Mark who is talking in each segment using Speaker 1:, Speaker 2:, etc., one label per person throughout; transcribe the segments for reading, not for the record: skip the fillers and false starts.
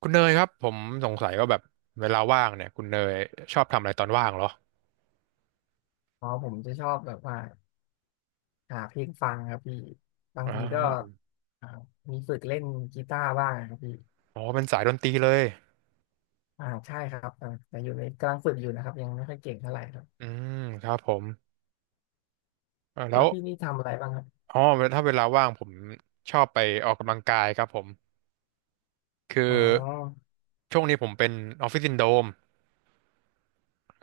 Speaker 1: คุณเนยครับผมสงสัยว่าแบบเวลาว่างเนี่ยคุณเนยชอบทำอะไรตอนว่างเหรอ
Speaker 2: อ๋อผมจะชอบแบบว่าหาเพลงฟังครับพี่บาง
Speaker 1: อ่
Speaker 2: ทีก็
Speaker 1: า
Speaker 2: อ่ามีฝึกเล่นกีตาร์บ้างครับพี่
Speaker 1: อ๋อเป็นสายดนตรีเลย
Speaker 2: อ่าใช่ครับแต่อยู่ในกำลังฝึกอยู่นะครับยังไม่ค่อยเก่งเท่าไหร่ครับ
Speaker 1: อืมครับผมอ่าแล้
Speaker 2: แล้
Speaker 1: ว
Speaker 2: วพี่นี่ทำอะไรบ้างครับ
Speaker 1: อ๋อถ้าเวลาว่างผมชอบไปออกกำลังกายครับผมคือ
Speaker 2: อ๋อ
Speaker 1: ช่วงนี้ผมเป็นออฟฟิศซินโดรม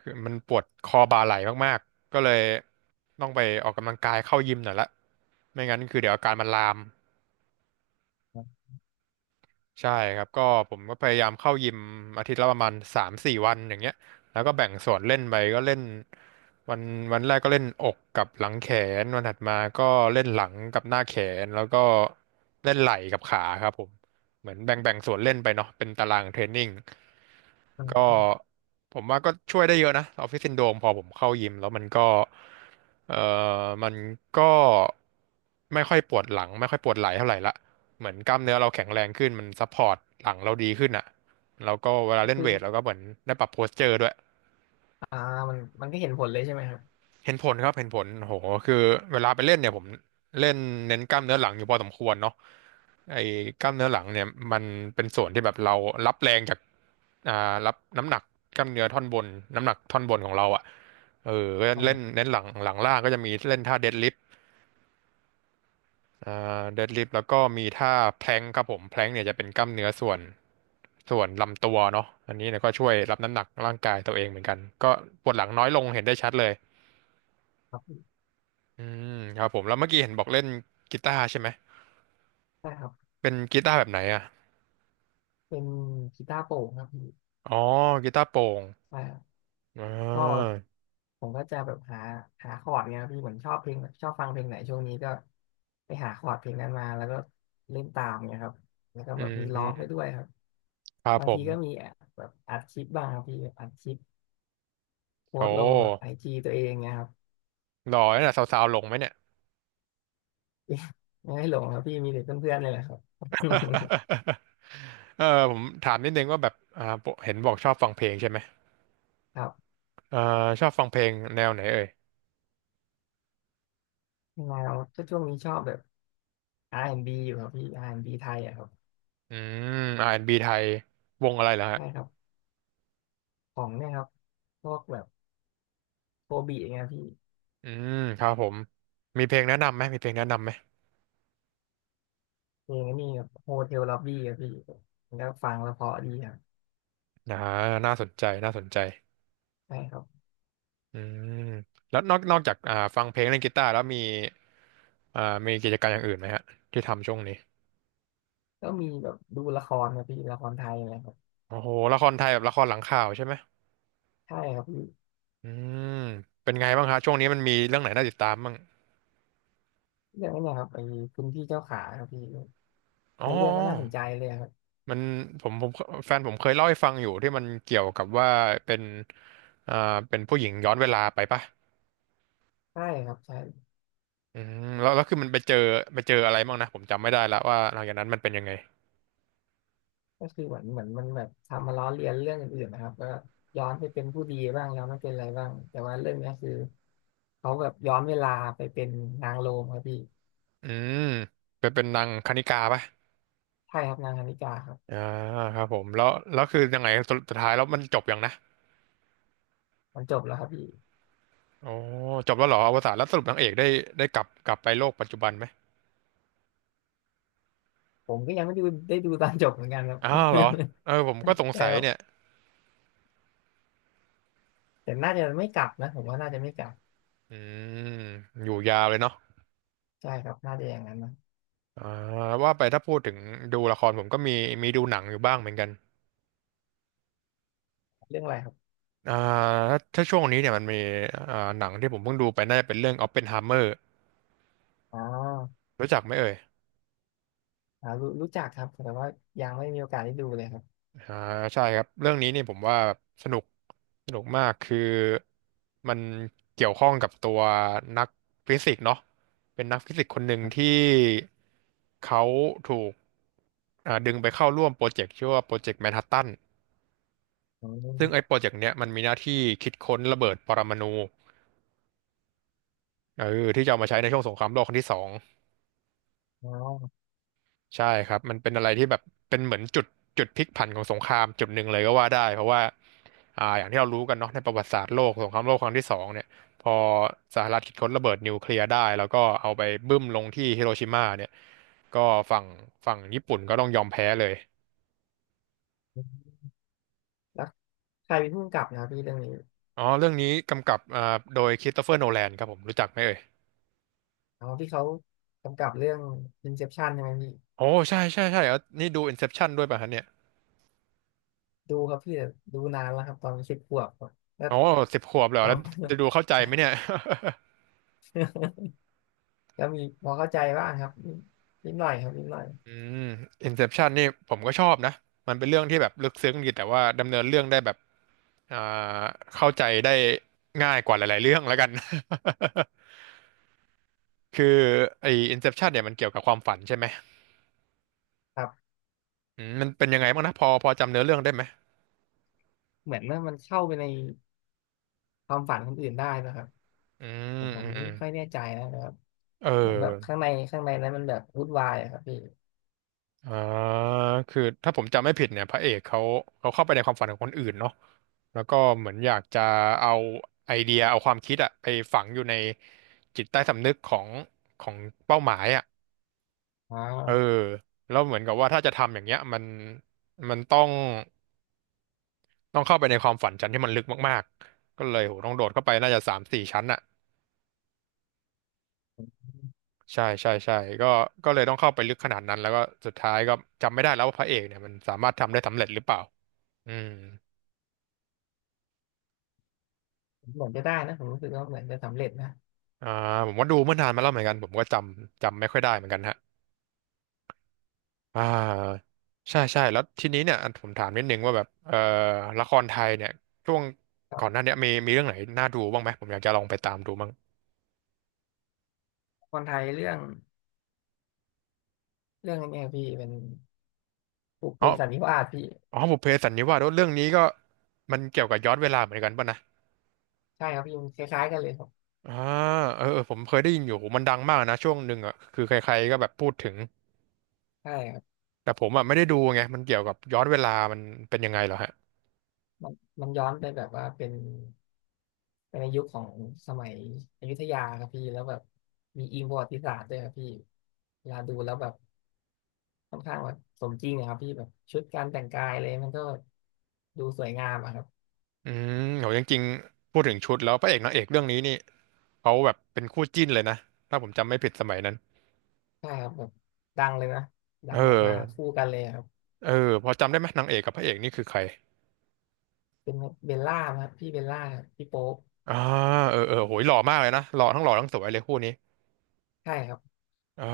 Speaker 1: คือมันปวดคอบ่าไหล่มากๆก็เลยต้องไปออกกำลังกายเข้ายิมหน่อยละไม่งั้นคือเดี๋ยวอาการมันลาม
Speaker 2: อ
Speaker 1: ใช่ครับก็ผมก็พยายามเข้ายิมอาทิตย์ละประมาณสามสี่วันอย่างเงี้ยแล้วก็แบ่งส่วนเล่นไปก็เล่นวันวันแรกก็เล่นอกกับหลังแขนวันถัดมาก็เล่นหลังกับหน้าแขนแล้วก็เล่นไหล่กับขาครับผมเหมือนแบ่งส่วนเล่นไปเนาะเป็นตารางเทรนนิ่ง
Speaker 2: ่า
Speaker 1: ก็ผมว่าก็ช่วยได้เยอะนะออฟฟิศซินโดรมพอผมเข้ายิมแล้วมันก็เอ่อมันก็ไม่ค่อยปวดหลังไม่ค่อยปวดไหล่เท่าไหร่ละ เหมือนกล้ามเนื้อเราแข็งแรงขึ้นมันซัพพอร์ตหลังเราดีขึ้นอ่ะแล้วก็เวลา
Speaker 2: ก็
Speaker 1: เล่น
Speaker 2: คือ
Speaker 1: เวทเราก็เหมือนได้ปรับโพสเจอร์ด้วย
Speaker 2: อ่ามันก็เห็นผลเลยใช่ไหมครับ
Speaker 1: เห็นผลครับเห็นผลโหคือเวลาไปเล่นเนี่ยผมเล่นเน้นกล้ามเนื้อหลังอยู่พอสมควรเนาะไอ้กล้ามเนื้อหลังเนี่ยมันเป็นส่วนที่แบบเรารับแรงจากอ่ารับน้ำหนักกล้ามเนื้อท่อนบนน้ำหนักท่อนบนของเราอ่ะเออก็
Speaker 2: อ๋
Speaker 1: เล่น
Speaker 2: อ
Speaker 1: เน้นหลังหลังล่างก็จะมีเล่นท่าเดดลิฟ อ่แล้วก็มีท่าแพลงครับผมแพลงเนี่ยจะเป็นกล้ามเนื้อส่วนลำตัวเนาะอันนี้เนี่ยก็ช่วยรับน้ำหนักร่างกายตัวเองเหมือนกันก็ปวดหลังน้อยลงเห็นได้ชัดเลย
Speaker 2: ครับพี่
Speaker 1: อืมครับผมแล้วเมื่อกี้เห็นบอกเล่นกีตาร์ใช่ไหม
Speaker 2: ใช่ครับ
Speaker 1: เป็นกีตาร์แบบไหนอ่ะ
Speaker 2: เป็นกีตาร์โปร่งครับพี่
Speaker 1: อ๋อกีตาร์โปร่ง
Speaker 2: ใช่
Speaker 1: อ่
Speaker 2: ก็
Speaker 1: า
Speaker 2: ผมก็จะแบบหาคอร์ดเนี่ยครับพี่ผมชอบเพลงชอบฟังเพลงไหนช่วงนี้ก็ไปหาคอร์ดเพลงนั้นมาแล้วก็เล่นตามเนี่ยครับแล้วก็
Speaker 1: อื
Speaker 2: แบบมีร้องไป
Speaker 1: ม
Speaker 2: ด้วยครับ
Speaker 1: ครับ
Speaker 2: บาง
Speaker 1: ผ
Speaker 2: ที
Speaker 1: ม
Speaker 2: ก็มีแบบอัดคลิปบ้างครับพี่อัดคลิปโพ
Speaker 1: โอ้
Speaker 2: สต์ลงแบบไอจีตัวเองเนี่ยครับ
Speaker 1: หล่อเนี่ยสาวๆหลงไหมเนี่ย
Speaker 2: ไม่ให้หลงครับพี่มีแต่เพื่อนๆเลยแหละครับ
Speaker 1: เออผมถามนิดนึงว่าแบบปกเห็นบอกชอบฟังเพลงใช่ไหม
Speaker 2: ครับ
Speaker 1: เอ่าชอบฟังเพลงแนวไหนเอ่ย
Speaker 2: ยังไงเราก็ช่วงนี้ชอบแบบ R&B อนด์บีอยู่ครับพี่อาร์แอนด์บีไทยอะครับ
Speaker 1: อืม r ีไทยวงอะไรเหรอฮะ
Speaker 2: ใช่ครับของเนี่ยครับพวกแบบโคบีอย่างเงี้ยพี่
Speaker 1: อืมครับผม มีเพลงแนะนำไหมมีเพลงแนะนำไหม
Speaker 2: เพลงนี่แบบโฮเทลล็อบบี้ครับพี่มันก็ฟังแล้วเพราะดีครับ
Speaker 1: อ่าน่าสนใจน่าสนใจ
Speaker 2: ใช่ครับ
Speaker 1: อืมแล้วนอกจากฟังเพลงเล่นกีตาร์แล้วมีอ่ากิจการมอย่างอื่นไหมฮะที่ทำช่วงนี้
Speaker 2: ก็มีแบบดูละครครับพี่ละครไทยอะไรครับ
Speaker 1: โอ้โหละครไทยแบบละครหลังข่าวใช่ไหม
Speaker 2: ใช่ครับพี่
Speaker 1: อืมเป็นไงบ้างฮะช่วงนี้มันมีเรื่องไหนน่าติดตามบ้าง
Speaker 2: เรื่องนี้นนะครับไอ้คุณพี่เจ้าขาครับพี่
Speaker 1: อ๋อ
Speaker 2: แล้วเรื่องก็น่าสนใจเลยครับ
Speaker 1: มันผมผมแฟนผมเคยเล่าให้ฟังอยู่ที่มันเกี่ยวกับว่าเป็นอ่าผู้หญิงย้อนเวลาไปปะ
Speaker 2: ใช่ครับใช่
Speaker 1: อืแล้วคือมันไปเจออะไรบ้างนะผมจำไม่ได้ละว่าหลังจากนั้นมันเป็นยังไง
Speaker 2: ก็คือเหมือนมันแบบทำมาล้อเลียนเรื่องอื่นๆนะครับก็ย้อนไปเป็นผู้ดีบ้างย้อนไปเป็นอะไรบ้างแต่ว่าเรื่องเนี้ยคือเขาแบบย้อนเวลาไปเป็นนางโรมครับพี่
Speaker 1: อืมไปเป็นนางคณิกาป่ะ
Speaker 2: ใช่ครับนางคณิกาครับ
Speaker 1: อ่าครับผมแล้วคือยังไงสุดท้ายแล้วมันจบยังนะ
Speaker 2: มันจบแล้วครับพี่
Speaker 1: โอ้จบแล้วเหรออวสานแล้วสรุปนางเอกได้กลับไปโลกปัจจุบันไหม
Speaker 2: ผมก็ยังไม่ได้ดูได้ดูตอนจบเหมือนกันครับ
Speaker 1: อ้าวเหรอเออผมก็ส ง
Speaker 2: ใช่ครั
Speaker 1: สัยเนี่ย
Speaker 2: บ แต่น่าจะไม่กลับนะผมว่าน่าจะไม่กลับ
Speaker 1: อืมอยู่ยาวเลยเนาะ
Speaker 2: ใช่ครับน่าจะอย่างนั้นนะ
Speaker 1: อ่าว่าไปถ้าพูดถึงดูละครผมก็มีดูหนังอยู่บ้างเหมือนกัน
Speaker 2: เรื่องอะไรครับ
Speaker 1: อ่าถ้าช่วงนี้เนี่ยมันมีหนังที่ผมเพิ่งดูไปน่าจะเป็นเรื่อง Oppenheimer
Speaker 2: อ๋อ
Speaker 1: รู้จักไหมเอ่ย
Speaker 2: รู้จักครับแต่ว่ายังไม่มีโอกาสได้ดูเลยครับ
Speaker 1: อ่าใช่ครับเรื่องนี้นี่ผมว่าแบบสนุกมากคือมันเกี่ยวข้องกับตัวนักฟิสิกส์เนาะเป็นนักฟิสิกส์คนหนึ่ง
Speaker 2: ครับ
Speaker 1: ที่เขาถูกดึงไปเข้าร่วมโปรเจกต์ชื่อว่าโปรเจกต์แมนฮัตตัน
Speaker 2: อ
Speaker 1: ซึ่งไอ้
Speaker 2: ๋
Speaker 1: โปรเจกต์เนี้ยมันมีหน้าที่คิดค้นระเบิดปรมาณูเออที่จะเอามาใช้ในช่วงสงครามโลกครั้งที่สอง
Speaker 2: อ๋อ
Speaker 1: ใช่ครับมันเป็นอะไรที่แบบเป็นเหมือนจุดพลิกผันของสงครามจุดหนึ่งเลยก็ว่าได้เพราะว่าอย่างที่เรารู้กันเนาะในประวัติศาสตร์โลกสงครามโลกครั้งที่สองเนี่ยพอสหรัฐคิดค้นระเบิดนิวเคลียร์ได้แล้วก็เอาไปบึ้มลงที่ฮิโรชิมาเนี่ยก็ฝั่งญี่ปุ่นก็ต้องยอมแพ้เลย
Speaker 2: แล้วใครเป็นผู้กำกับนะครับพี่เรื่องนี้
Speaker 1: อ๋อเรื่องนี้กำกับโดยคริสโตเฟอร์โนแลนครับผมรู้จักไหมเอ่ย
Speaker 2: อ๋อพี่เขากำกับเรื่อง Inception ใช่ไหมพี่
Speaker 1: โอ้ใช่ใช่ใช่แล้วนี่ดู Inception ด้วยป่ะฮะเนี่ย
Speaker 2: ดูครับพี่แต่ดูนานแล้วครับตอนสิบขวบครับ แล้ว
Speaker 1: โอ้สิบขวบเลยเหร
Speaker 2: จ
Speaker 1: อแล้ว
Speaker 2: ำ
Speaker 1: จะดูเข้าใจไหมเนี่ย
Speaker 2: ก็มีพอเข้าใจบ้างครับนิดหน่อยครับนิดหน่อย
Speaker 1: อืม Inception นี่ผมก็ชอบนะมันเป็นเรื่องที่แบบลึกซึ้งดีแต่ว่าดำเนินเรื่องได้แบบอ่าเข้าใจได้ง่ายกว่าหลายๆเรื่องแล้วกัน คือไอ้ Inception เนี่ยมันเกี่ยวกับความฝันใช่ไหม
Speaker 2: ครับ
Speaker 1: อืมมันเป็นยังไงบ้างนะพอจำเนื้อเรื่องได้ไหม
Speaker 2: เหมือนว่ามันเข้าไปในความฝันคนอื่นได้นะครับ
Speaker 1: อืม
Speaker 2: ผ
Speaker 1: อื
Speaker 2: ม
Speaker 1: มอื
Speaker 2: นี่
Speaker 1: ม
Speaker 2: ไม่ค่อยแน่ใจนะครับ
Speaker 1: เอ
Speaker 2: เหมือนแบบ
Speaker 1: อ
Speaker 2: ข้างในนั้นมันแบบวุ่นวายอะครับพี่
Speaker 1: อ่าคือถ้าผมจำไม่ผิดเนี่ยพระเอกเขาเข้าไปในความฝันของคนอื่นเนาะแล้วก็เหมือนอยากจะเอาไอเดียเอาความคิดอะไปฝังอยู่ในจิตใต้สำนึกของเป้าหมายอะ
Speaker 2: อ๋อ
Speaker 1: เออแล้วเหมือนกับว่าถ้าจะทำอย่างเงี้ยมันต้องเข้าไปในความฝันชั้นที่มันลึกมากๆก็เลยโหต้องโดดเข้าไปน่าจะ3-4 ชั้นอ่ะใช่ใช่ใช่ก็ก็เลยต้องเข้าไปลึกขนาดนั้นแล้วก็สุดท้ายก็จำไม่ได้แล้วว่าพระเอกเนี่ยมันสามารถทำได้สำเร็จหรือเปล่าอืม
Speaker 2: ผมเหมือนจะได้นะผมรู้สึกว่าเหมือนจะสำเร็จนะ
Speaker 1: อ่าผมว่าดูเมื่อนานมาแล้วเหมือนกันผมก็จำไม่ค่อยได้เหมือนกันฮะอ่าใช่ใช่แล้วทีนี้เนี่ยอันผมถามนิดนึงว่าแบบละครไทยเนี่ยช่วง
Speaker 2: คั
Speaker 1: ก่อนหน้า
Speaker 2: บ
Speaker 1: เนี้ยมีเรื่องไหนน่าดูบ้างไหมผมอยากจะลองไปตามดูบ้าง
Speaker 2: คนไทยเรื่องนี้พี่เป็นปลูกเป
Speaker 1: อ๋อ
Speaker 2: สันนิวาสพี่
Speaker 1: อ๋อบุพเพสันนิวาสเรื่องนี้ก็มันเกี่ยวกับย้อนเวลาเหมือนกันป่ะนะ
Speaker 2: ใช่ครับพี่มันคล้ายๆกันเลยครับ
Speaker 1: อ่าเออเออผมเคยได้ยินอยู่มันดังมากนะช่วงหนึ่งอ่ะคือใครๆก็แบบพูดถึง
Speaker 2: ใช่ครับ
Speaker 1: แต่ผมอ่ะไม่ได้ดูไงมันเกี่ยวกับย้อนเวลามันเป็นยังไงเหรอฮะ
Speaker 2: มันมันย้อนไปแบบว่าเป็นในยุคของสมัยอยุธยาครับพี่แล้วแบบมีอิงประวัติศาสตร์ด้วยครับพี่เวลาดูแล้วแบบค่อนข้างแบบสมจริงอะครับพี่แบบชุดการแต่งกายเลยมันก็ดูสวยงามอะครับ
Speaker 1: อืมโหจริงๆพูดถึงชุดแล้วพระเอกนางเอกเรื่องนี้นี่เขาแบบเป็นคู่จิ้นเลยนะถ้าผมจำไม่ผิดสมัยนั้น
Speaker 2: ใช่ครับแบบดังเลยนะดั
Speaker 1: เออ
Speaker 2: งแบบว่าคู่กันเลยครับ
Speaker 1: เออพอจำได้ไหมนางเอกกับพระเอกนี่คือใคร
Speaker 2: เป็นเบลล่าครับพี่เบลล่ากับพี่โป๊ป
Speaker 1: อ่าเออเออโหยหล่อมากเลยนะหล่อทั้งหล่อทั้งสวยเลยคู่นี้
Speaker 2: ใช่ครับ
Speaker 1: อ่า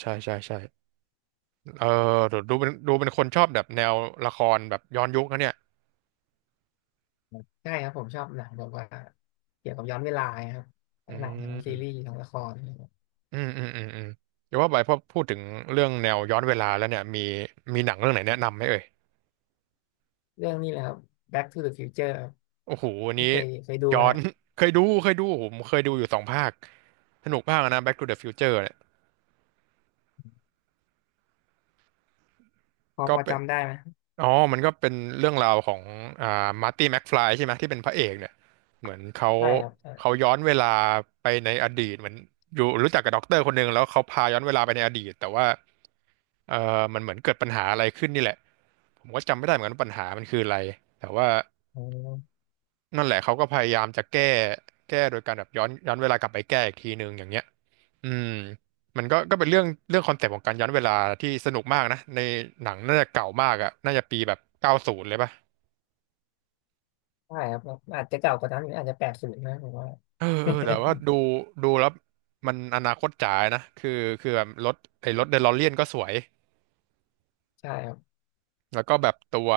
Speaker 1: ใช่ใช่ใช่ เออดูเป็นคนชอบแบบแนวละครแบบย้อนยุคนะเนี่ย
Speaker 2: ใช่ครับผมชอบหนังแบบว่าเกี่ยวกับย้อนเวลาครับ
Speaker 1: อื
Speaker 2: ทั้งหนังทั้งซีรี
Speaker 1: ม
Speaker 2: ส์ทั้งละครนะครับ
Speaker 1: อืมเดี๋ยวว่าไปพอพูดถึงเรื่องแนวย้อนเวลาแล้วเนี่ยมีหนังเรื่องไหนแนะนำไหมเอ่ย
Speaker 2: เรื่องนี้แหละครับ Back to the Future ครับ
Speaker 1: โอ้โหอัน
Speaker 2: พี่
Speaker 1: นี้
Speaker 2: เคยดู
Speaker 1: ย้
Speaker 2: ไหม
Speaker 1: อน
Speaker 2: ฮะ
Speaker 1: เคยดูเคยดูผมเคยดูอยู่2 ภาคสนุกมากนะ Back to the Future เนี่ยก็
Speaker 2: พอ
Speaker 1: เป็น
Speaker 2: จำได้ไหม
Speaker 1: อ๋อมันก็เป็นเรื่องราวของอ่ามาร์ตี้แม็กฟลายใช่ไหมที่เป็นพระเอกเนี่ยเหมือนเขา
Speaker 2: ใช่ครับใช่
Speaker 1: เขาย้อนเวลาไปในอดีตเหมือนอยู่รู้จักกับด็อกเตอร์คนหนึ่งแล้วเขาพาย้อนเวลาไปในอดีตแต่ว่าเออมันเหมือนเกิดปัญหาอะไรขึ้นนี่แหละผมก็จำไม่ได้เหมือนกันว่าปัญหามันคืออะไรแต่ว่า
Speaker 2: อืม
Speaker 1: นั่นแหละเขาก็พยายามจะแก้โดยการแบบย้อนเวลากลับไปแก้อีกทีหนึ่งอย่างเงี้ยอืมมันก็เป็นเรื่องคอนเซปต์ของการย้อนเวลาที่สนุกมากนะในหนังน่าจะเก่ามากอะน่าจะปีแบบ90เลยป่ะ
Speaker 2: ใช่ครับอาจจะเก่ากว่านั้นอีกอาจจะแปดสิบนะผมว่า
Speaker 1: เออเออแต่ว่า ดูแล้วมันอนาคตจ๋านะคือแบบรถไอ้รถเดล o เ e ียนก็สวย
Speaker 2: ใช่ครับ
Speaker 1: แล้วก็แบบตัว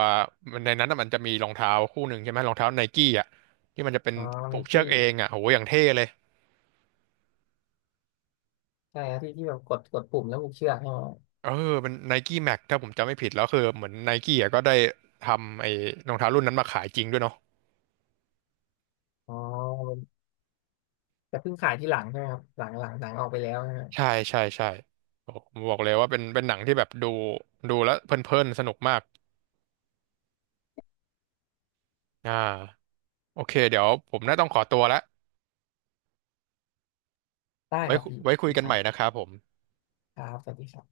Speaker 1: ในนั้นน่ะมันจะมีรองเท้าคู่หนึ่งใช่ไหมรองเท้าไนกี้อ่ะที่มันจะเป็น
Speaker 2: อ๋อไน
Speaker 1: ผูกเชือ
Speaker 2: กี้
Speaker 1: กเองอ่ะโหอย่างเท่เลย
Speaker 2: ใช่ครับที่แบบกดปุ่มแล้วผูกเชือกใช่ไหม
Speaker 1: เออเป็นไนกี้แม็กถ้าผมจำไม่ผิดแล้วคือเหมือนไนกี้อ่ะก็ได้ทำไอ้รองเท้ารุ่นนั้นมาขายจริงด้วยเนาะ
Speaker 2: อ๋อ แต่เพิ่งขายที่หลังใช่ไหมครับหลังหนังออกไปแล้วนะฮะ
Speaker 1: ใช่ใช่ใช่โอ้ผมบอกเลยว่าเป็นหนังที่แบบดูแล้วเพลินๆสนุกมากอ่าโอเคเดี๋ยวผมน่าต้องขอตัวละ
Speaker 2: ได้ครับพี่โอ
Speaker 1: ไว้
Speaker 2: เค
Speaker 1: คุยกัน
Speaker 2: ค
Speaker 1: ให
Speaker 2: รั
Speaker 1: ม่นะค
Speaker 2: บ
Speaker 1: รับผม
Speaker 2: ครับสวัสดีครับ